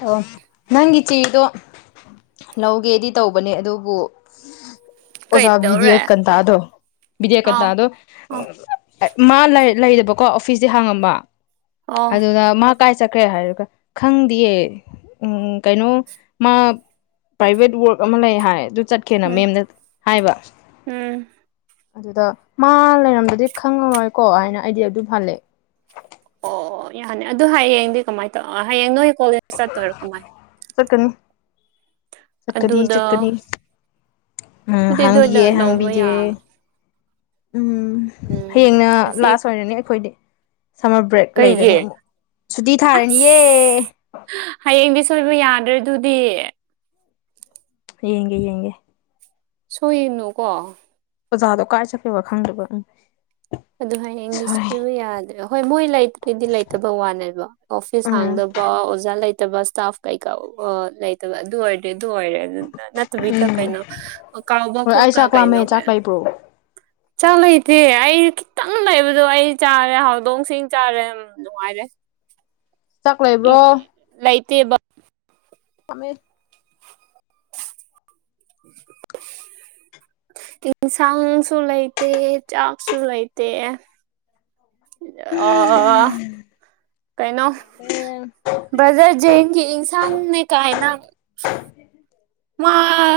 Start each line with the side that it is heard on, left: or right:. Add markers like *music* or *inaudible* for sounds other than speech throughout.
left: ꯑꯣ ꯅꯪꯒꯤ ꯆꯦꯗꯣ ꯂꯧꯒꯦꯗꯤ ꯇꯧꯕꯅꯦ ꯑꯗꯨꯕꯨ ꯑꯣꯖꯥ
right: ꯀꯩꯗꯧꯔꯦ
left: ꯕꯤꯗꯤꯌꯦꯀꯟꯇꯥꯗꯣ
right: ꯑꯥꯎ
left: ꯕꯤꯗꯤꯌꯦꯀꯟꯇꯥꯗꯣ
right: ꯑꯥꯎ
left: ꯃꯥ ꯂꯩ ꯂꯩꯕꯀꯣ ꯑꯣꯐꯤꯁꯇꯤ ꯍꯥꯡꯉꯝꯕ
right: ꯑꯥꯎ
left: ꯑꯗꯨꯗ ꯃꯥ ꯀꯥꯏ ꯆꯠꯈ꯭ꯔꯦ ꯍꯥꯏꯔ ꯈꯪꯗꯤꯌꯦ ꯎꯡ ꯀꯩꯅꯣ ꯃꯥ ꯄ꯭ꯔꯥꯏꯚꯦꯠ ꯋꯥꯔꯛ ꯑꯃ ꯂꯩ ꯍꯥꯏ ꯑꯗꯨ ꯆꯠꯈꯦꯅ
right: ꯎꯝ
left: ꯃꯦꯝꯗ ꯍꯥꯏꯕ
right: ꯎꯝ
left: ꯑꯗꯨꯗ ꯃꯥ ꯂꯩꯔꯝꯗꯗꯤ ꯈꯪꯉꯔꯣꯏꯀꯣ ꯍꯥꯏꯅ ꯑꯩꯗꯤ ꯑꯗꯨꯝ ꯍꯜꯂꯦ
right: ꯑꯣ ꯌꯥꯅꯤ ꯑꯗꯨ ꯍꯌꯦꯡꯗꯤ ꯀꯃꯥꯏ ꯇꯧ ꯍꯌꯦꯡ ꯅꯣꯏ ꯀꯣꯂꯦꯖ ꯆꯠꯇꯣꯏꯔꯣ ꯀꯃꯥꯏꯅ
left: ꯆꯠꯀꯅꯤ ꯆꯠꯀꯅꯤ
right: ꯑꯗꯨꯗ
left: ꯆꯠꯀꯅꯤ ꯎꯝ
right: ꯑꯗꯨꯗꯤ ꯑꯗꯨꯗ
left: ꯍꯥꯡꯗꯤꯒꯦ
right: ꯂꯧꯕ
left: ꯍꯥꯡꯕꯤꯒꯦ
right: ꯌꯥ
left: ꯎꯝ
right: ꯎꯝ
left: ꯍꯌꯦꯡꯅ
right: ꯑꯁꯤ
left: ꯂꯥꯁ ꯑꯣꯏꯔꯅꯤ ꯑꯩꯈꯣꯏꯗꯤ ꯁꯝꯃꯔ ꯕ꯭ꯔꯦꯛ ꯂꯩꯔꯅꯤ
right: ꯀꯩꯒꯤ
left: ꯑꯃꯨꯛ ꯁꯨꯇꯤ ꯊꯥꯔꯅꯤꯌꯦ
right: ꯍꯍ ꯍꯌꯦꯡꯗꯤ ꯁꯣꯏꯕ ꯌꯥꯗ꯭ꯔꯦꯗꯨꯗꯤ
left: ꯌꯦꯡꯒꯦ ꯌꯦꯡꯒꯦ
right: ꯁꯣꯏꯌꯦꯅꯨꯀꯣ
left: ꯑꯣꯖꯥꯗꯣ ꯀꯥꯏ ꯆꯠꯀꯦꯕ ꯈꯪꯗꯕ ꯎꯪ
right: ꯑꯗꯨ ꯍꯌꯦꯡꯗꯤ ꯁꯣꯏꯕ ꯌꯥꯗ꯭ꯔꯦ ꯍꯣꯏ ꯃꯣꯏ ꯂꯩ ꯑꯗꯨꯏꯗꯤ ꯂꯩꯇꯕ ꯋꯥꯅꯦꯕ ꯑꯣꯐꯤꯁ
left: ꯎꯝ
right: ꯍꯥꯡꯗꯕ ꯑꯣꯖꯥ ꯂꯩꯇꯕ ꯏꯁꯇꯥꯐ ꯀꯩꯀꯥ ꯑꯣ ꯂꯩꯇꯕ ꯑꯗꯨ ꯑꯣꯏꯔꯗꯤ ꯑꯗꯨ ꯑꯣꯏꯔꯦ ꯑꯗꯨꯅ ꯅꯠ ꯇꯕꯤꯗ
left: ꯎꯝ
right: ꯀꯩꯅꯣ ꯍꯍ ꯀꯥꯎꯕ
left: ꯍꯣꯏ
right: ꯈꯣ
left: ꯑꯩ
right: ꯀ
left: ꯆꯥꯛ ꯂꯥꯝꯃꯦ
right: ꯀꯩꯅꯣ
left: ꯆꯥꯛ
right: ꯀꯥꯏ
left: ꯂꯩꯕ꯭ꯔꯣ
right: ꯆꯥꯛ ꯂꯩꯇꯦ ꯑꯩ ꯈꯤ ꯇꯪ ꯂꯩꯕꯗꯣ ꯑꯩ ꯆꯥꯔꯦ ꯍꯧꯗꯣꯡꯁꯤꯡ ꯆꯥꯔꯦ ꯑꯝ ꯅꯨꯡꯉꯥꯏꯔꯦ
left: ꯆꯥꯛ ꯂꯩꯕ꯭ꯔꯣ
right: ꯂꯩꯇꯦꯕ
left: ꯑꯝꯃꯦ *inaudible*
right: ꯏꯟꯁꯥꯡꯁꯨꯨ ꯂꯩꯇꯦ ꯆꯥꯥꯛꯁꯨꯨ ꯂꯩꯇꯦ ꯑꯥ ꯑꯥ ꯑꯥ ꯑꯥ ꯑꯥ ꯀꯩꯅꯣ
left: ꯌꯦꯟ
right: ꯕ꯭ꯔꯗꯔ ꯖꯦꯡꯒꯤ ꯏꯟꯁꯥꯡꯅꯦ ꯀꯥꯏꯅ
left: *inaudible*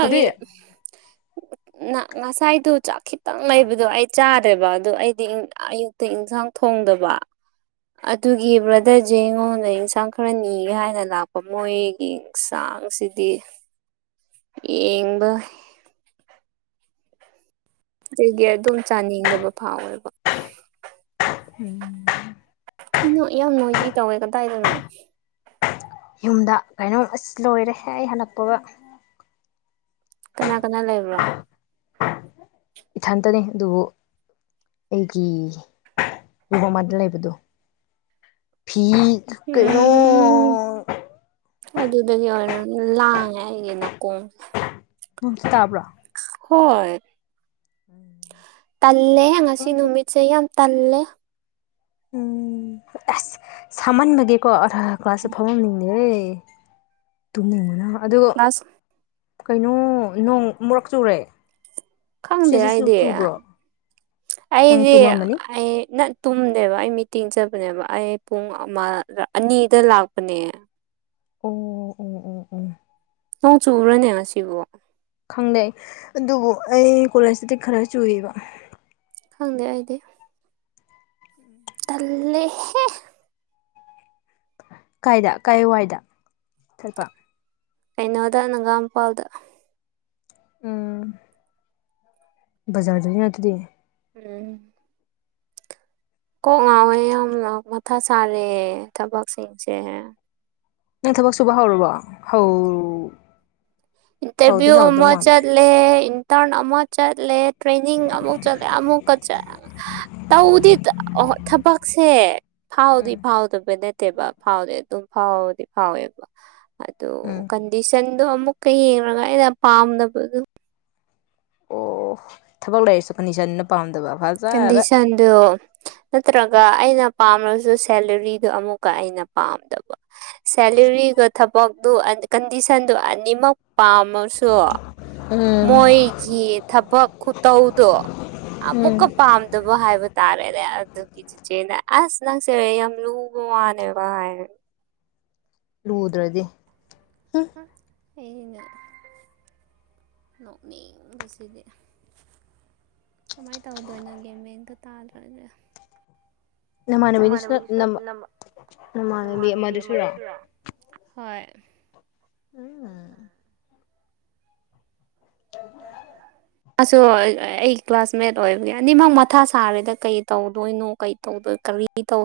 left: ꯀꯔꯤ *inaudible*
right: ꯅ ꯉꯁꯥꯏꯗꯨ ꯆꯥꯛ ꯈꯤꯇꯪ ꯂꯩꯕꯗꯣ ꯑꯩ ꯆꯥꯗꯦꯕ ꯑꯗꯨ ꯑꯩꯗꯤ ꯏꯪ ꯑꯌꯨꯛꯇ ꯏꯟꯖꯥꯡ ꯊꯣꯡꯗꯕ ꯑꯗꯨꯒꯤ ꯕ꯭ꯔꯗꯔ ꯖꯦꯡ ꯉꯣꯟꯗꯩ ꯏꯟꯁꯥꯡ ꯈꯔ ꯅꯤꯒꯦ ꯍꯥꯏꯅ ꯂꯥꯛꯄ ꯃꯣꯏꯒꯤ ꯆꯥꯡꯁꯤꯗꯤ ꯌꯦꯡꯕ ꯁꯤꯗꯒꯤ ꯑꯗꯨꯝ ꯆꯥꯅꯤꯡꯗꯕ ꯐꯥꯎꯋꯦꯕ
left: ꯎꯝ
right: ꯀꯩꯅꯣ ꯌꯥꯝ ꯅꯣꯏꯖꯤ ꯇꯧꯋꯦ ꯀꯗꯥꯏꯗꯅꯣ
left: ꯌꯨꯝꯗ ꯀꯩꯅꯣꯝ ꯑꯁ ꯂꯣꯏꯔꯦ ꯑꯩ ꯍꯟꯂꯛꯄꯒ
right: ꯀꯅꯥ ꯀꯅꯥ ꯂꯩꯕ꯭ꯔꯣ
left: ꯏꯊꯟꯇꯅꯤ ꯑꯗꯨꯕꯨ ꯑꯩꯒꯤ ꯂꯨꯍꯣꯡꯃꯗ ꯂꯩꯕꯗꯣ ꯐꯤ ꯀꯩꯅꯣ
right: ꯎꯝ ꯑꯗꯨꯗꯒꯤ ꯑꯣꯏꯔꯝ ꯂꯥꯡꯉꯦ ꯑꯩꯒꯤ ꯅꯥꯀꯣꯡ
left: ꯅꯨꯡꯁꯨ ꯇꯥꯕ꯭ꯔꯣ
right: ꯍꯣꯏ ꯇꯜꯂꯦꯍꯦ ꯉꯁꯤ ꯅꯨꯃꯤꯠ ꯁꯦ ꯌꯥꯝ ꯇꯜꯂꯦ
left: ꯎꯝ ꯑꯁ ꯁꯥꯃꯟꯕꯗꯤꯀꯣ ꯑꯔ ꯀ꯭ꯂꯥꯁꯇ ꯐꯥꯎꯃꯝꯅꯤꯡꯕ ꯑꯦ ꯇꯨꯝꯅꯤꯡꯕꯅ ꯑꯗꯨ
right: ꯀ꯭ꯂꯥꯁ
left: ꯀꯩꯅꯣ ꯅꯣꯡ ꯑꯃꯨꯔꯛ ꯆꯨꯔꯦ
right: ꯈꯪꯗꯦ
left: ꯁꯤꯁꯤ
right: ꯑꯩꯗꯤ
left: ꯆꯨꯕ꯭ꯔꯣ ꯅꯪ
right: ꯑꯩꯗꯤ
left: ꯇꯨꯝꯃꯝꯃꯅꯤ
right: ꯑꯩ ꯅꯠ ꯇꯨꯝꯗꯦꯕ ꯑꯩ ꯃꯤꯇꯤꯡ ꯆꯠꯕꯅꯦꯕ ꯑꯩ ꯄꯨꯡ ꯑꯃ ꯔ ꯑꯅꯤꯗ ꯂꯥꯛꯄꯅꯦ
left: ꯑꯣ ꯎꯝ ꯎ ꯎꯝ
right: ꯅꯣꯡ ꯆꯨꯨꯕ꯭ꯔꯅꯦ ꯉꯁꯤꯕꯨ
left: ꯈꯪꯅꯩ ꯑꯗꯨꯕꯨ ꯑꯩ ꯀꯣꯂꯦꯖꯇꯗꯤ ꯈꯔ ꯆꯨꯏꯕ
right: ꯈꯪꯗꯦ ꯑꯩꯗꯤ ꯇꯜꯂꯦꯍꯦ
left: ꯀꯥꯏꯗ ꯀꯥꯏ ꯋꯥꯏꯗ ꯊꯠꯄ
right: ꯑꯩꯅꯣꯗ ꯅꯪꯒꯥꯝ ꯄꯥꯜꯗ
left: ꯎꯝ ꯕꯖꯥꯔꯗ ꯅꯤꯅ ꯑꯗꯨꯗꯤ
right: ꯎꯝ ꯀꯣꯛ ꯉꯥꯎꯋꯦ ꯌꯥꯝꯅ ꯃꯊꯥ ꯁꯥꯔꯦ ꯊꯕꯛꯁꯤꯡꯁꯦ
left: ꯅꯪ ꯊꯕꯛ ꯁꯨꯕ ꯍꯧꯔꯕꯣ ꯍꯧ ꯍꯧꯗꯤ
right: ꯏꯠꯇꯕꯤꯌꯨ
left: ꯍꯧꯗꯧ
right: ꯑꯃ
left: ꯃꯥꯟꯗꯦ
right: ꯆꯠ ꯂꯦ ꯏꯟꯇꯔꯟ ꯑꯃ ꯆꯠꯂꯦ ꯇ꯭ꯔꯦꯅꯤꯡ ꯑꯃꯨꯛ ꯆꯠꯂꯦ ꯑꯃꯨꯛꯀ ꯆꯠ ꯇꯧꯗꯤ ꯇ ꯑꯍꯣ ꯊꯕꯛꯁꯦ ꯐꯥꯎꯗꯤ
left: ꯎꯝ
right: ꯐꯥꯎꯗꯕ ꯅꯠꯇꯦꯕ ꯐꯥꯎꯗꯤ ꯑꯗꯨꯝ ꯐꯥꯎꯕꯗꯤ ꯐꯥꯎꯋꯦꯕ ꯑꯗꯣ
left: ꯎꯝ
right: ꯀꯟꯗꯤꯁꯟꯗꯣ ꯑꯃꯨꯛꯀ ꯌꯦꯡꯔꯒ ꯑꯩꯅ ꯄꯥꯝꯗꯕꯗꯨ
left: ꯑꯣ ꯊꯕꯛ ꯂꯩꯔꯁꯨ ꯀꯗꯤꯁꯟꯅ ꯄꯥꯝꯗꯕ ꯐꯖ
right: ꯀꯟꯗꯤꯁꯟꯗꯨ ꯅꯠꯇ꯭ꯔꯒ ꯑꯩꯅ ꯄꯥꯝꯂꯁꯨ ꯁꯦꯂꯔꯤꯗꯨ ꯑꯃꯨꯛꯀ ꯑꯩꯅ ꯄꯥꯝꯗꯕ ꯁꯦꯂꯔꯤꯒ ꯊꯕꯛꯇꯨ ꯀꯟꯗꯤꯁꯟꯗꯨ ꯑꯅꯤꯃꯛ ꯄꯥꯝꯃꯁꯨ
left: ꯎꯝ
right: ꯃꯣꯏꯒꯤ ꯊꯕꯛ ꯈꯨꯇꯧꯗꯣ
left: ꯎꯝ
right: ꯑꯃꯨꯛꯀ ꯄꯥꯝ ꯗꯕ ꯍꯥꯏꯕ ꯇꯥꯔꯦꯅꯦ ꯑꯗꯨꯒꯤ ꯆꯤꯆꯦꯅ ꯑꯁ ꯅꯪꯁꯦ ꯌꯥꯝ ꯂꯨꯕ ꯋꯥꯅꯦꯕ ꯍꯥꯏꯔꯦ
left: ꯂꯨꯗ꯭ꯔꯗꯤ
right: ꯍꯝ ꯑꯩꯅ ꯅꯣꯛꯅꯤꯡꯕꯁꯤꯗꯤ ꯀꯃꯥꯏ ꯇꯧꯗꯣꯏꯅꯣ ꯒ꯭ꯌꯥꯟꯃꯦꯟꯒ ꯇꯥꯗ꯭ꯔꯦꯗ
left: ꯅꯃꯥꯟꯅꯕꯤꯅꯤꯁꯨꯅ ꯅꯃꯥ ꯅꯃꯥꯟꯅꯕꯤ ꯑꯃꯗꯨꯁꯨꯔꯣ
right: ꯍꯣꯏ
left: ꯎꯝ *unintelligible*
right: ꯑꯁꯣ ꯑꯩ ꯀ꯭ꯂꯥꯁꯃꯦꯠ ꯑꯣꯏꯕꯒꯤ ꯑꯅꯤꯃꯛ ꯃꯊꯥ ꯁꯥꯔꯦꯗ ꯀꯩ ꯇꯧꯗꯣꯏꯅꯣ ꯀꯩ ꯇꯧꯗꯣꯏ ꯀꯔꯤ ꯏꯇꯧ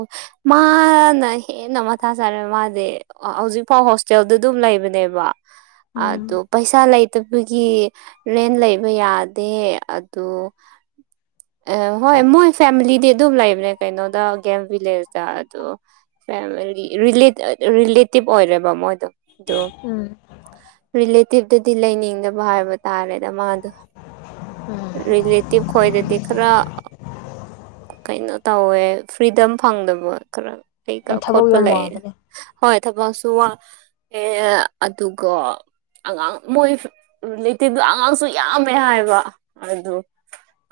right: ꯃꯥꯅ ꯍꯦꯟꯅ ꯃꯊꯥ ꯁꯥꯔꯦ ꯃꯥꯗꯤ ꯑ ꯍꯧꯖꯤꯛꯐꯥꯎ ꯍꯣꯁꯇꯦꯜꯗ ꯑꯗꯨꯝ ꯂꯩꯕꯅꯦꯕ ꯑꯗꯨ
left: ꯎꯝ
right: ꯄꯩꯁꯥ ꯂꯩꯇꯕꯒꯤ ꯔꯦꯟ ꯂꯩ ꯕ ꯌꯥꯗꯦ ꯑꯗꯨ ꯍꯣꯏ ꯑꯦ ꯃꯣꯏ ꯐꯦꯃꯤꯂꯤꯗꯤ ꯑꯗꯨꯝ ꯂꯩꯕꯅꯦ ꯀꯩꯅꯣꯗ ꯒꯦꯝꯚꯤꯂꯦꯖꯗ ꯑꯗꯨ ꯐꯦꯝꯃꯤꯂꯤ ꯔꯤꯂꯤꯠ ꯑ ꯔꯤꯂꯦꯇꯤꯞ ꯑꯣꯏꯔꯦꯕ ꯃꯣꯏꯗꯣ ꯑꯗꯨ
left: ꯎꯝ
right: ꯔꯤꯂꯦꯇꯤꯞꯇꯗꯤ ꯂꯩꯅꯤꯡꯗꯕ ꯍꯥꯏꯕ ꯇꯥꯔꯦꯗ ꯃꯥꯗꯣ
left: ꯎꯝ
right: ꯔꯤꯂꯦꯇꯤꯞ ꯈꯣꯏꯗꯗꯤ ꯈꯔ ꯀꯩꯅꯣ ꯇꯧꯋꯦ ꯐ꯭ꯔꯤꯗꯝ ꯐꯪꯗꯕ ꯈꯔ ꯑꯩꯒ
left: ꯎꯝ ꯊꯕꯛ
right: ꯈꯣꯠꯄ
left: ꯌꯥꯝ
right: ꯂꯩꯌꯦ
left: ꯋꯥꯕꯅꯦ
right: ꯍꯣꯏ ꯊꯕꯛꯁꯨ ꯋꯥ ꯑꯦ ꯑꯗꯨꯒ ꯑꯉꯥꯡ ꯃꯣꯏ ꯔꯤꯂꯦꯇꯤꯞꯗꯣ ꯑꯉꯥꯡꯁꯨ ꯌꯥꯝꯃꯦ ꯍꯥꯏꯕ ꯑꯗꯨ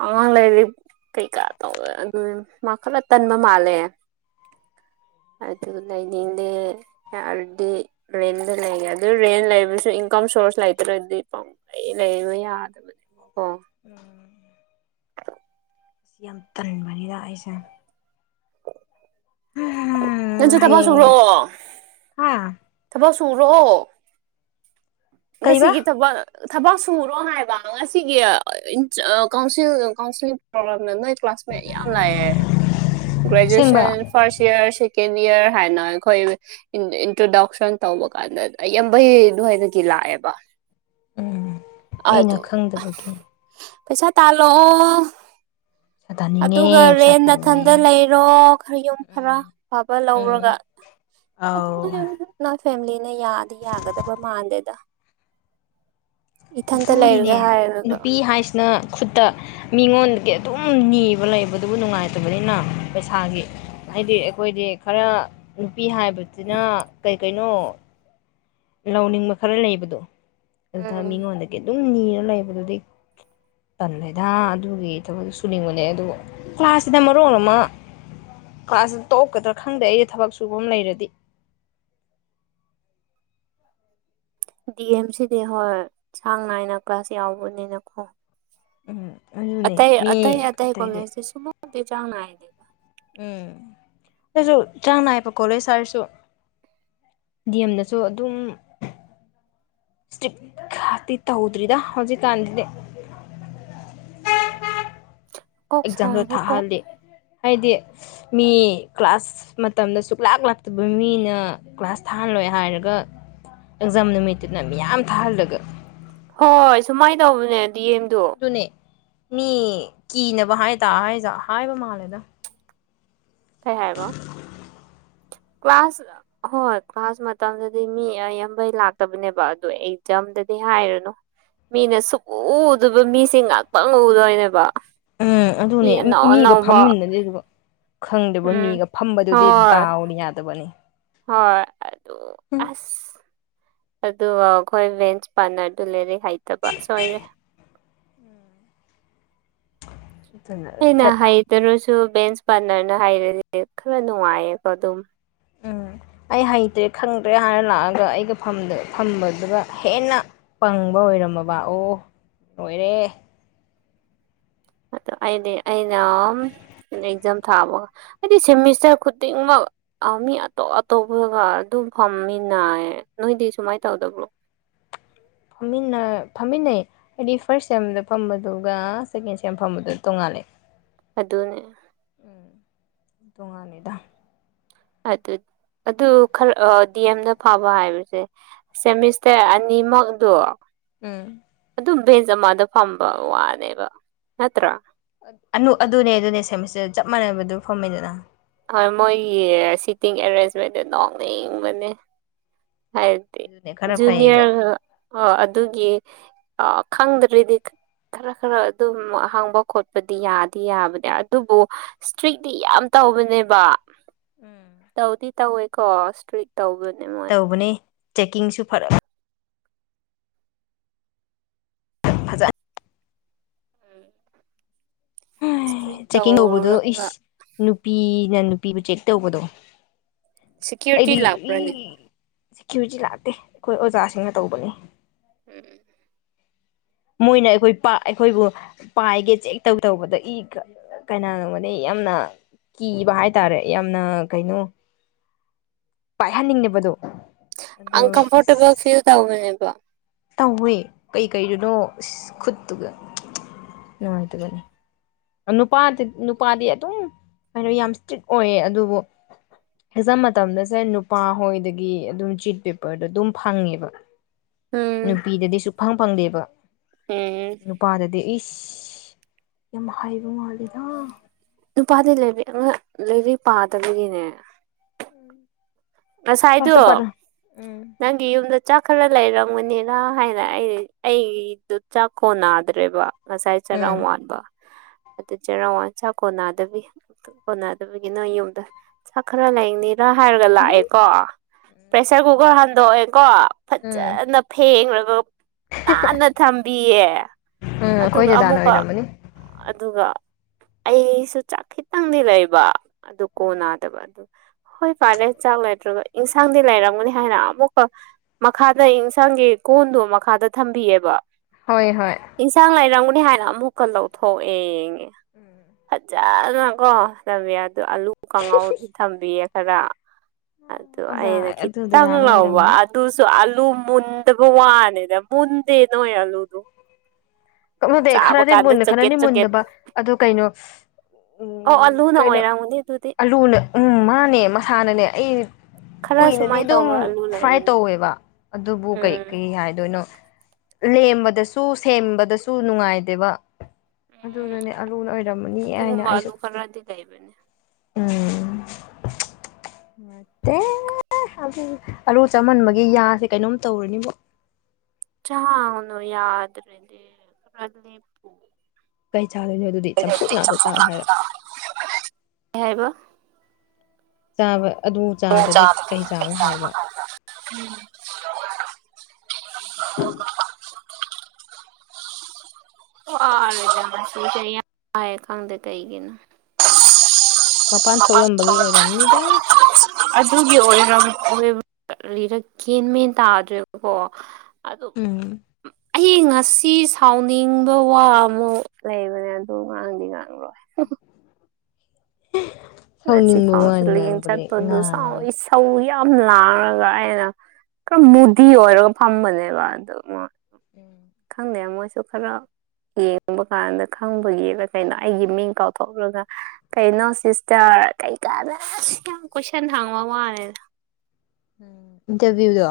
right: ꯑꯉꯥꯡ ꯂꯩꯔꯤꯞ ꯀꯩꯀꯥ ꯇꯧꯗꯅ ꯑꯗꯨꯗꯤꯝ ꯃꯥ ꯈꯔ ꯇꯟꯕ ꯃꯥꯜꯂꯦ ꯑꯗꯨ ꯂꯩꯅꯤꯡꯗꯦ ꯌꯥꯔꯗꯤ ꯔꯦꯟꯗ ꯂꯩꯒꯦ ꯑꯗꯨ ꯔꯦꯟ ꯂꯩꯕꯁꯨ ꯏꯟꯀꯝ ꯁꯣꯔ꯭ꯁ ꯂꯩꯇ꯭ꯔꯗꯤ ꯄꯝ ꯑꯩ ꯂꯩꯕ ꯌꯥꯗꯕꯅꯦ ꯀꯣ
left: ꯎꯝ ꯌꯥꯝ ꯇꯟꯕꯅꯤꯗ ꯑꯩꯁꯦ
right: ꯅꯪꯁꯨ ꯊꯕꯛ ꯁꯨꯔꯣ
left: ꯍꯌꯦꯡ ꯍꯥ
right: ꯊꯕꯛ ꯁꯨꯔꯣ
left: ꯀꯩꯕ
right: ꯉꯁꯤꯒꯤ ꯊꯕꯛ ꯊꯕꯛ ꯁꯨꯔꯣ ꯍꯥꯏꯕ ꯉꯁꯤꯒꯤ ꯏꯟꯁ ꯀꯥꯎ꯭ꯟꯁꯤꯜ ꯀꯥꯎ꯭ꯟꯁꯤꯜ ꯄ꯭ꯔꯣꯕ꯭ꯂꯦꯝ ꯌꯥꯝ ꯂꯩ ꯀ꯭ꯂꯥꯁꯃꯦꯠ ꯌꯥꯝ ꯂꯥꯛꯑꯦ
left: ꯑꯁꯦꯡꯕ
right: ꯒ꯭ꯔꯦꯖ꯭ꯌꯦꯁꯟ ꯐꯥ꯭ꯔꯁ ꯏꯌ꯭ꯔ ꯁꯦꯀꯦꯟ ꯏꯌ꯭ꯔ ꯍꯥꯏꯅ ꯑꯩꯈꯣꯏ ꯏꯟ ꯏꯟꯇ꯭ꯔꯗꯛꯁꯟ ꯇꯧꯕ ꯀꯥꯟꯗ ꯑꯩꯌꯥꯝꯕꯩ ꯑꯗꯨꯋꯥꯏꯗꯒꯤ ꯂꯥꯛꯑꯦꯕ
left: ꯎꯝ ꯑꯩꯅ
right: ꯑꯗꯨ
left: ꯈꯪꯗꯕꯒꯤ
right: ꯄꯩꯁꯥ ꯇꯥꯂꯛꯑꯣ
left: ꯄꯩꯁꯥ ꯇꯥꯅꯤꯡꯉꯦ
right: ꯑꯗꯨꯒ
left: ꯄꯩꯁꯥ
right: ꯔꯦꯟ
left: ꯇꯥꯅꯤꯡꯉꯦ
right: ꯅꯊꯟꯗ ꯂꯩꯔꯣ ꯈꯔ ꯌꯨꯝ
left: ꯎꯝ
right: ꯈꯔ ꯐꯕ
left: ꯎꯝ
right: ꯂꯧꯔꯒ
left: ꯑꯧ
right: ꯑꯗꯨꯅꯦ ꯅ ꯐꯦꯃꯤꯂꯤꯅ ꯌꯥꯗꯤ ꯌꯥꯒꯗꯕ ꯃꯥꯟꯗꯦꯗ ꯏꯊꯟꯇ ꯂꯩꯔꯒꯦ ꯍꯥꯏꯔꯒ
left: ꯅ ꯈꯨꯠꯇ ꯃꯤꯉꯣꯟꯗꯒꯤ ꯑꯗꯨꯝ ꯅꯤꯕ ꯂꯩꯕꯗꯨꯕꯨ ꯅꯨꯡꯉꯥꯏꯇꯕꯅꯤꯅ ꯄꯩꯁꯥꯒꯤ ꯍꯥꯏꯗꯤ ꯑꯩꯈꯣꯏꯗꯤ ꯈꯔ ꯅꯨꯄꯤ ꯍꯥꯏꯕꯖꯤꯅ ꯀꯩꯀꯩꯅꯣ ꯂꯧꯅꯤꯡꯕ ꯈꯔ ꯂꯩꯕꯗꯣ ꯑꯗ
right: ꯎꯝ
left: ꯃꯤꯉꯣꯟꯗꯒꯤ ꯑꯗꯨꯝ ꯅꯤꯔ ꯂꯩꯕꯗꯨꯗꯤ ꯇꯟꯂꯦꯗꯥ ꯑꯗꯨꯒꯤ ꯊꯕꯛ ꯁꯨꯅꯤꯡꯕꯅꯦ ꯑꯗꯨꯕꯨ ꯀ꯭ꯂꯥꯁꯁꯤꯗ ꯃꯔꯣꯟ ꯑꯃ ꯀ꯭ꯂꯥꯁꯁꯤ ꯇꯣꯛꯀꯗ꯭ꯔꯥ ꯈꯪꯗꯦ ꯑꯩꯗꯤ ꯊꯕꯛ ꯁꯨꯕꯝ ꯂꯩꯔꯗꯤ
right: ꯗꯤ ꯑꯦꯝ ꯁꯤꯗꯤ ꯍꯣꯏ ꯆꯥꯡ ꯅꯥꯏꯅ ꯀ꯭ꯂꯥꯁ ꯌꯥꯎꯕꯅꯤꯅꯀꯣ
left: ꯎꯝ ꯑꯩꯖꯨ
right: ꯑꯇꯩ ꯑꯇꯩ ꯑꯇꯩ ꯀꯣꯂꯦꯖꯇꯤ ꯁꯨꯕꯝ ꯄꯦꯆꯥꯡ ꯅꯥꯏꯗꯦ
left: ꯎꯝ ꯑꯗꯣꯏꯁꯨ ꯆꯥꯡ ꯅꯥꯏꯕ ꯀꯣꯂꯦꯁ ꯍꯥꯏꯔꯁꯨ ꯗꯤ ꯑꯦꯝ ꯗꯁꯨ ꯑꯗꯨꯝ ꯇ꯭ꯔꯤꯞ ꯈꯥꯇꯤ ꯇꯧꯗ꯭ꯔꯤꯗ ꯍꯧꯖꯤꯛꯀꯥꯟꯗꯗꯤ
right: ꯀꯣꯛ
left: ꯑꯦꯛꯖꯥꯝꯗꯨ
right: ꯁꯥꯔꯦ ꯀꯣꯛ
left: ꯊꯥꯛꯍꯜꯂꯤ ꯍꯥꯏꯗꯤ ꯃꯤ ꯀ꯭ꯂꯥꯁ ꯃꯇꯝꯗ ꯁꯨꯛꯂꯥꯛ ꯂꯥꯛꯇꯕ ꯃꯤꯅ ꯀ꯭ꯂꯥꯁ ꯊꯥꯍꯟꯂꯣꯏ ꯍꯥꯏꯔꯒ ꯑꯦꯛꯖꯥꯝ ꯅꯨꯃꯤꯠꯇꯨꯅ ꯃꯤꯌꯥꯝ ꯊꯥꯍꯜꯂꯒ
right: ꯍꯣꯏ ꯁꯨꯃꯥꯏ ꯇꯧꯕꯅꯦ ꯗꯤ ꯑꯦꯝ ꯗꯣ
left: ꯑꯗꯨꯅꯦ ꯃꯤ ꯀꯤꯅꯕ ꯍꯥꯏꯇꯥ ꯍꯥꯏꯖꯥ ꯍꯥꯏꯕ ꯃꯥꯜꯂꯦꯗ
right: ꯀꯩ ꯍꯥꯏꯕ ꯀ꯭ꯂꯥꯁ ꯍꯣꯏ ꯀ꯭ꯂꯥꯁ ꯃꯇꯝꯗꯗꯤ ꯃꯤ ꯑꯌꯥꯝꯕꯩ ꯂꯥꯛꯇꯕꯅꯦꯕ ꯑꯗꯨ ꯑꯦꯛꯖꯥꯝꯗꯗꯤ ꯍꯥꯏꯔꯅꯨ ꯃꯤꯅ ꯁꯨꯛꯎ ꯎꯗꯕ ꯃꯤꯁꯦ ꯉꯥꯛꯇꯪ ꯎꯗꯣꯏꯅꯦꯕ
left: ꯎꯝ
right: ꯃꯤ
left: ꯑꯗꯨꯅꯦ
right: ꯑꯅꯧ
left: ꯃꯤꯒ
right: ꯑꯅꯧꯕ
left: ꯐꯝꯃꯤꯅꯗꯦ ꯑꯗꯨꯒ ꯈꯪꯗꯦꯕꯣ
right: ꯎꯝ
left: ꯃꯤꯒ ꯐꯝꯕꯗꯨꯗꯤ
right: ꯍꯣꯏ
left: ꯗꯥꯎꯅ ꯌꯥꯗꯕꯅꯤ
right: ꯍꯣꯏ ꯑꯗꯨ ꯑꯁ ꯑꯗꯨ ꯑꯈꯣꯏ ꯚꯦꯟꯁ ꯄꯥꯠꯅꯔꯗꯨ ꯂꯩꯔꯤꯛ ꯍꯩꯇꯕ ꯁꯣꯏꯔꯦ
left: ꯎ *inaudible*
right: ꯑꯩꯅ ꯍꯩꯇꯥꯔꯥꯁꯨ ꯕꯦꯟꯁ ꯄꯥꯠꯅꯔꯅ ꯍꯩꯔꯥꯗꯤ ꯈꯔ ꯅꯨꯡꯉꯥꯏꯌꯦꯕ ꯑꯗꯨꯝ
left: ꯎꯝ ꯑꯩ ꯍꯩꯇ꯭ꯔꯦ ꯈꯪꯗ꯭ꯔꯦ ꯍꯥꯢꯔ ꯂꯥꯛꯑꯒ ꯑꯩꯒ ꯐꯝꯕ-ꯐꯝꯕꯗꯨꯒ ꯍꯦꯟꯅ ꯄꯪꯕ ꯑꯣꯏꯔꯝꯃꯕ ꯑꯣ ꯑꯣꯏꯔꯦ
right: ꯑꯩꯗꯤ ꯑꯩꯅꯥꯝ ꯑꯦꯛꯖꯥꯝ ꯊꯥꯕꯒ ꯍꯥꯏꯗꯤ ꯁꯦꯃꯤꯁꯇꯔ ꯈꯨꯗꯤꯡꯃꯛ ꯑ ꯃꯤ ꯑꯇꯣꯞ ꯑꯇꯣꯞꯄꯒ ꯑꯗꯨꯝ ꯐꯝꯃꯤꯅꯩ ꯅꯣꯏꯗꯤ ꯁꯨꯃꯥꯏꯅ ꯇꯧꯗꯕ꯭ꯔꯣ
left: ꯐꯝꯃꯤꯟꯅ ꯐꯝꯃꯤꯟꯅꯩ ꯍꯥꯏꯗꯤ ꯐꯥꯔꯁ ꯁꯦꯝꯗ ꯐꯝꯕꯗꯨꯒ ꯁꯦꯀꯦꯟ ꯁꯦꯝ ꯐꯝꯕꯗꯨꯗ ꯇꯣꯡꯉꯜꯂꯦ
right: ꯑꯗꯨꯅꯦ
left: ꯎꯝ ꯇꯣꯡꯉꯥꯂꯤꯗꯥ
right: ꯑꯗꯨ ꯑꯗꯨ ꯈꯔ ꯗꯤ ꯑꯦꯝꯗ ꯐꯥꯕ ꯍꯥꯏꯕꯁꯦ ꯁꯦꯃꯤꯁꯇꯔ ꯑꯅꯤꯃꯛꯗꯣ
left: ꯎꯝ
right: ꯑꯗꯨꯝ ꯚꯦꯟꯖ ꯑꯃꯗ ꯐꯝꯕ ꯋꯥꯅꯦꯕ ꯅꯠꯇ꯭ꯔꯥ
left: ꯑꯗꯨꯅꯦ ꯑꯗꯨꯅꯦ ꯁꯦꯃꯤꯁꯇꯔ ꯆꯞ ꯃꯥꯟꯅꯕꯗꯨ ꯐꯝꯃꯦꯗꯅ
right: ꯍꯣꯏ ꯃꯣꯏꯒꯤ ꯁꯤꯇꯤꯡ ꯑꯦꯔꯦꯟꯖꯃꯦꯟꯗꯣ ꯅꯣꯡꯅꯤꯡꯕꯅꯦ ꯍꯥꯏ
left: ꯑꯗꯨꯅꯦ ꯈꯔ ꯐꯩꯌꯦꯕ
right: ꯖꯨꯅꯤꯌꯔ ꯈꯔ ꯑꯣ ꯑꯗꯨꯒꯤ ꯑꯥ ꯈꯪꯗ꯭ꯔꯦꯗꯤ ꯈꯔ-ꯈꯔ ꯑꯗꯨꯝ ꯍꯪꯕ ꯈꯣꯠꯄꯗꯤ ꯌꯥꯗꯤ ꯌꯥꯕꯅꯦ ꯑꯗꯨꯕꯨ ꯏꯁꯇ꯭ꯔꯤꯛꯂꯤ ꯌꯥꯝ ꯇꯧꯕꯅꯤ ꯅꯦꯕ ꯇꯧꯗꯤ ꯇꯧꯋꯦꯀꯣ ꯏꯁꯇ꯭ꯔꯤꯛ ꯇꯧꯕꯅꯦꯕ
left: ꯇꯧꯕꯅꯦ ꯆꯦꯛꯀꯤꯡꯁꯨ ꯐꯔꯛ ꯐꯖꯥ ꯍꯩ
right: ꯏꯁꯇ꯭ꯔꯤꯛ
left: ꯆꯦꯛꯀꯤꯡ ꯇꯧꯕꯗꯣ
right: ꯇꯧꯔꯒ
left: ꯏꯁ ꯅꯨꯄꯤꯅ ꯅꯨꯄꯤꯕꯨ ꯆꯦꯛ ꯇꯧꯕꯗꯣ
right: ꯁꯦꯀ꯭ꯌꯨꯔꯤꯇꯤ
left: ꯑꯩꯗꯤ ꯏ
right: ꯂꯥꯛꯄ꯭ꯔꯅꯦ
left: ꯁꯦꯀ꯭ꯌꯨꯔꯤꯇꯤ ꯂꯥꯛꯇꯦ ꯑꯩꯈꯣꯏ ꯑꯣꯖꯥꯁꯤꯡꯅ ꯇꯧꯕꯅꯤ
right: ꯎꯝ
left: ꯃꯣꯏꯅ ꯑꯩꯈꯣꯏꯄ ꯑꯩꯈꯣꯏꯕꯨ ꯄꯥꯏꯒꯦ ꯆꯦꯛ ꯇꯧꯇꯧꯕꯗ ꯏ ꯀꯥ ꯀꯩꯅꯥꯅꯣꯃꯗꯤ ꯌꯥꯝꯅ ꯀꯤꯕ ꯍꯥꯏꯇꯥꯔꯦ ꯌꯥꯝꯅ ꯀꯩꯅꯣ ꯄꯥꯏꯍꯟꯅꯤꯡꯗꯕꯗꯣ ꯑꯗꯣ
right: ꯑꯟ ꯀꯝꯐꯣꯔꯇꯦꯕꯜ
left: ꯑꯁ
right: ꯐꯤꯜ ꯇꯥꯎꯕꯅꯦꯕ
left: ꯇꯧꯋꯦ ꯀꯩꯀꯩꯗꯨꯅꯣ ꯑꯁ ꯈꯨꯠꯇꯨꯒ ꯅꯨꯡꯉꯥꯏꯇꯕꯅꯤ ꯅꯨꯄꯥꯗꯤ ꯅꯨꯄꯥꯗꯤ ꯑꯗꯨꯝ ꯀꯩꯅꯣ ꯌꯥꯝ ꯏꯁꯇ꯭ꯔꯤꯛ ꯑꯣꯏꯌꯦ ꯑꯗꯨꯕꯨ ꯑꯦꯆꯝ ꯃꯇꯝꯗꯁꯦ ꯅꯨꯄꯥ ꯍꯣꯏꯗꯒꯤ ꯑꯗꯨꯝ ꯆꯤꯠ ꯄꯦꯄꯔꯗꯣ ꯑꯗꯨꯝ ꯐꯪꯉꯦꯕ
right: ꯎꯝ
left: ꯅꯨꯄꯤꯗꯗꯤ ꯁꯨꯛꯐꯪ ꯐꯪꯗꯦꯕ
right: ꯎꯝ
left: ꯅꯨꯄꯥꯗꯗꯤ ꯏꯁ ꯌꯥꯝ ꯍꯩꯕ ꯃꯥꯜꯂꯤꯗ
right: ꯅꯨꯄꯥꯗꯤ ꯂꯩꯕꯤ ꯑꯃ ꯂꯩꯔꯤꯛ ꯄꯥꯗꯕꯒꯤꯅꯦ
left: ꯎꯝ
right: ꯉꯁꯥꯏꯗꯣ
left: ꯄꯥꯁꯨ ꯄꯥꯔ
right: ꯅꯪ ꯑꯩ ꯒꯤ ꯌꯨꯝꯗ ꯆꯥꯛ ꯈꯔ ꯂꯩꯔꯝꯒꯅꯤꯔ ꯍꯥꯏꯅ ꯑꯩ ꯑꯩꯒꯤꯗꯨ ꯆꯥꯛꯀꯣꯟ ꯅꯥꯗ꯭ꯔꯦꯕ ꯉꯁꯥꯏ ꯆꯔ
left: ꯎꯝ
right: ꯋꯥꯟꯕ ꯑꯗꯨ ꯆꯩꯔꯥꯎ ꯋꯥꯟ ꯆꯥꯛ ꯀꯣꯟꯅꯗꯕꯤ ꯀꯣꯟꯅꯗꯕꯒꯤꯅ ꯌꯨꯝꯗ ꯆꯥꯛ ꯈꯔ ꯂꯩꯅꯤ ꯅ ꯍꯥꯏꯔꯒ
left: ꯎꯝꯍꯨꯝ
right: ꯂꯥꯛꯑꯦꯀꯣ
left: ꯎꯝ
right: ꯄ꯭ꯔꯦꯁꯔ ꯀꯨꯀꯔ ꯍꯟꯗꯣꯛꯑꯦ ꯀꯣ
left: ꯎꯝ
right: ꯐꯠꯖꯅ ꯐꯦꯡꯉꯒ ꯅꯥꯟꯅ ꯊꯝꯕꯤꯌꯦ
left: ꯎꯝ ꯑꯈꯣꯏ
right: ꯑꯗꯨꯒ
left: ꯗꯗꯥꯅ
right: ꯑꯃꯨꯛꯀ
left: ꯑꯣꯏꯔꯝꯃꯅꯤ
right: ꯑꯗꯨꯒ ꯑꯩꯁꯨ ꯆꯥꯛ ꯈꯤꯇꯪꯗꯤ ꯂꯩꯕ ꯑꯗꯨ ꯀꯣ ꯅꯥꯗꯕ ꯑꯗꯨ ꯍꯣꯏ ꯐꯔꯦ ꯆꯥꯛ ꯅꯠꯇ꯭ꯔꯒ ꯏꯟꯁꯥꯡꯗꯤ ꯂꯩꯔꯝꯒꯅꯤ ꯍꯥꯏꯅ ꯑꯃꯨꯛꯀ ꯃꯈꯥꯗ ꯑꯦꯟꯁꯥꯡꯒꯤ ꯀꯣꯟꯗꯣ ꯃꯈꯥꯗ ꯊꯝꯕꯤꯌꯦꯕ
left: ꯍꯣꯏ ꯍꯣꯏ
right: ꯏꯟꯁꯥꯡ ꯂꯩꯔꯝꯒꯅꯤ ꯍꯥꯏꯅ ꯑꯃꯨꯛꯀ ꯂꯧꯊꯣꯛꯑꯦ ꯌꯦꯡꯉꯦ ꯐꯖꯅꯀꯣ ꯆꯃꯦ ꯑꯗꯨ ꯑꯂꯨ ꯀꯥꯡꯉꯥꯎꯗꯤ ꯊꯝꯕꯤꯌꯦ ꯈꯔ ꯑꯗꯨꯗ
left: ꯑꯣꯖꯥ
right: ꯑꯩꯅ
left: ꯑꯗꯨ
right: ꯈꯤꯠꯇꯪ
left: ꯗꯗꯥꯅ
right: ꯂꯧꯕ
left: ꯑꯣꯏꯔꯝꯅꯤ
right: ꯑꯗꯨꯁꯨ ꯑꯂꯨ ꯃꯨꯟꯗꯕ ꯋꯥꯅꯦꯗ ꯃꯨꯟꯗꯦꯅꯣꯏ ꯑꯂꯨꯗꯨ
left: ꯀꯞꯅꯗꯦ ꯈꯔꯗꯤ ꯃꯨꯟꯅ
right: ꯆꯒꯦꯠ
left: ꯈꯔꯗꯤ
right: ꯆꯒꯦꯠ
left: ꯃꯨꯟꯗꯕ ꯑꯗꯨ ꯀꯩꯅꯣ
right: ꯑꯣ
left: ꯎꯝ
right: ꯑꯥꯂꯨꯅ
left: ꯀꯩꯅꯣ
right: ꯑꯣꯏꯔꯝꯒꯅꯤ ꯑꯗꯨꯗꯤ
left: ꯑꯂꯨꯅ ꯎꯝ ꯃꯥꯅꯦ ꯃꯁꯥꯅꯅꯦ ꯑꯩ
right: ꯈꯔ
left: ꯀꯨꯏꯅꯗꯤ
right: ꯁꯨꯃꯥꯏꯅ
left: ꯑꯗꯨꯝ
right: ꯇꯧꯕ ꯑꯂꯨ
left: ꯐ꯭ꯔꯥꯏ
right: ꯂꯩꯕꯅꯦ
left: ꯇꯧꯋꯦꯕ ꯑꯗꯨꯕꯨ ꯀꯩ
right: ꯎꯝ
left: ꯀꯩ ꯍꯥꯏꯗꯣꯏꯅꯣ ꯂꯦꯟꯕꯗꯁꯨ ꯁꯦꯝꯕꯗꯁꯨ ꯅꯨꯡꯉꯥꯏꯗꯦꯕ
right: ꯎꯝ
left: ꯑꯗꯨꯅꯅꯦ ꯑꯂꯨꯅ ꯑꯣꯏꯔꯝꯃꯅꯤ ꯍꯥꯏꯅ
right: ꯑꯗꯨꯒꯨꯝꯕ
left: ꯑꯩꯁꯨ
right: ꯑꯂꯨ ꯈꯔꯗꯤ ꯂꯩꯕꯅꯦ
left: ꯎꯝ ꯑꯦ ꯑꯂꯨ ꯆꯥꯃꯟꯕꯒꯤ ꯌꯥꯁꯦ ꯀꯩꯅꯣꯝ ꯇꯧꯔꯦꯕꯣ
right: ꯆꯥꯅꯣ ꯌꯥꯗ꯭ꯔꯗꯤ
left: ꯀꯩ ꯆꯥꯗꯣꯏꯅꯣ ꯑꯗꯨꯗꯤ ꯆꯝꯐꯨꯠ ꯉꯥꯛꯇ ꯆꯥꯎ ꯍꯥꯏꯔꯣ
right: ꯀꯕ *inaudible*
left: ꯆꯥꯕ ꯑꯗꯨ ꯆꯥꯗ꯭ꯔꯗꯤ ꯀꯩ ꯆꯥꯡꯅꯣ ꯍꯥꯏꯕ
right: ꯎꯝ
left: ꯎꯝ
right: ꯋꯥꯔꯦ ꯈꯪꯗꯦ ꯀꯩꯒꯤꯅꯣ
left: ꯃꯄꯥꯟ ꯊꯣꯛꯂꯝꯕꯒꯤ ꯑꯣꯏꯔꯝꯅꯤꯗ
right: ꯑꯗꯨꯒꯤ ꯑꯣꯏ ꯂꯤꯔ ꯀꯦꯟ ꯃꯦꯟ ꯇꯥꯗ꯭ꯔꯦꯕꯀꯣ ꯑꯗꯨ
left: ꯎꯝ
right: ꯑꯩ ꯉꯁꯤ ꯁꯤ ꯁꯥꯎꯅꯤꯡꯕ ꯋꯥ ꯑꯃ ꯂꯩꯕꯅꯦ ꯑꯗꯨ ꯉꯥꯡꯗꯤ ꯉꯥꯡꯂꯣꯏ ꯉꯁꯤ
left: ꯁꯥꯎꯅꯤꯡꯕ ꯋꯥꯗꯤ ꯉꯥꯡꯕꯗꯤ ꯉꯔꯥꯡ
right: ꯊꯧ ꯌꯥꯝ ꯂꯥꯡꯉꯒ ꯑꯩꯅ ꯈꯔ ꯃꯨꯗꯤ ꯑꯣꯏꯔꯒ ꯐꯝꯕꯅꯦꯕ ꯑꯗꯨ
left: ꯎꯝ
right: ꯈꯪꯗꯦ ꯃꯣꯏꯁꯨ ꯈꯔ ꯌꯦꯡꯕ ꯀꯥꯟꯗ ꯈꯪꯕꯒꯤꯔ ꯀꯩꯅꯣ ꯑꯩꯒꯤ ꯃꯤꯡ ꯀꯥꯎꯊꯣꯛꯂꯒ ꯀꯩꯅꯣ ꯁꯤꯁꯇꯔ ꯀꯩꯀꯥꯅ ꯌꯥꯝꯅ ꯀꯣꯏꯁꯟ ꯍꯥꯡꯕ ꯃꯥꯂꯦꯗ
left: ꯎꯝ ꯏꯟꯇꯔꯚ꯭ꯌꯨꯗꯣ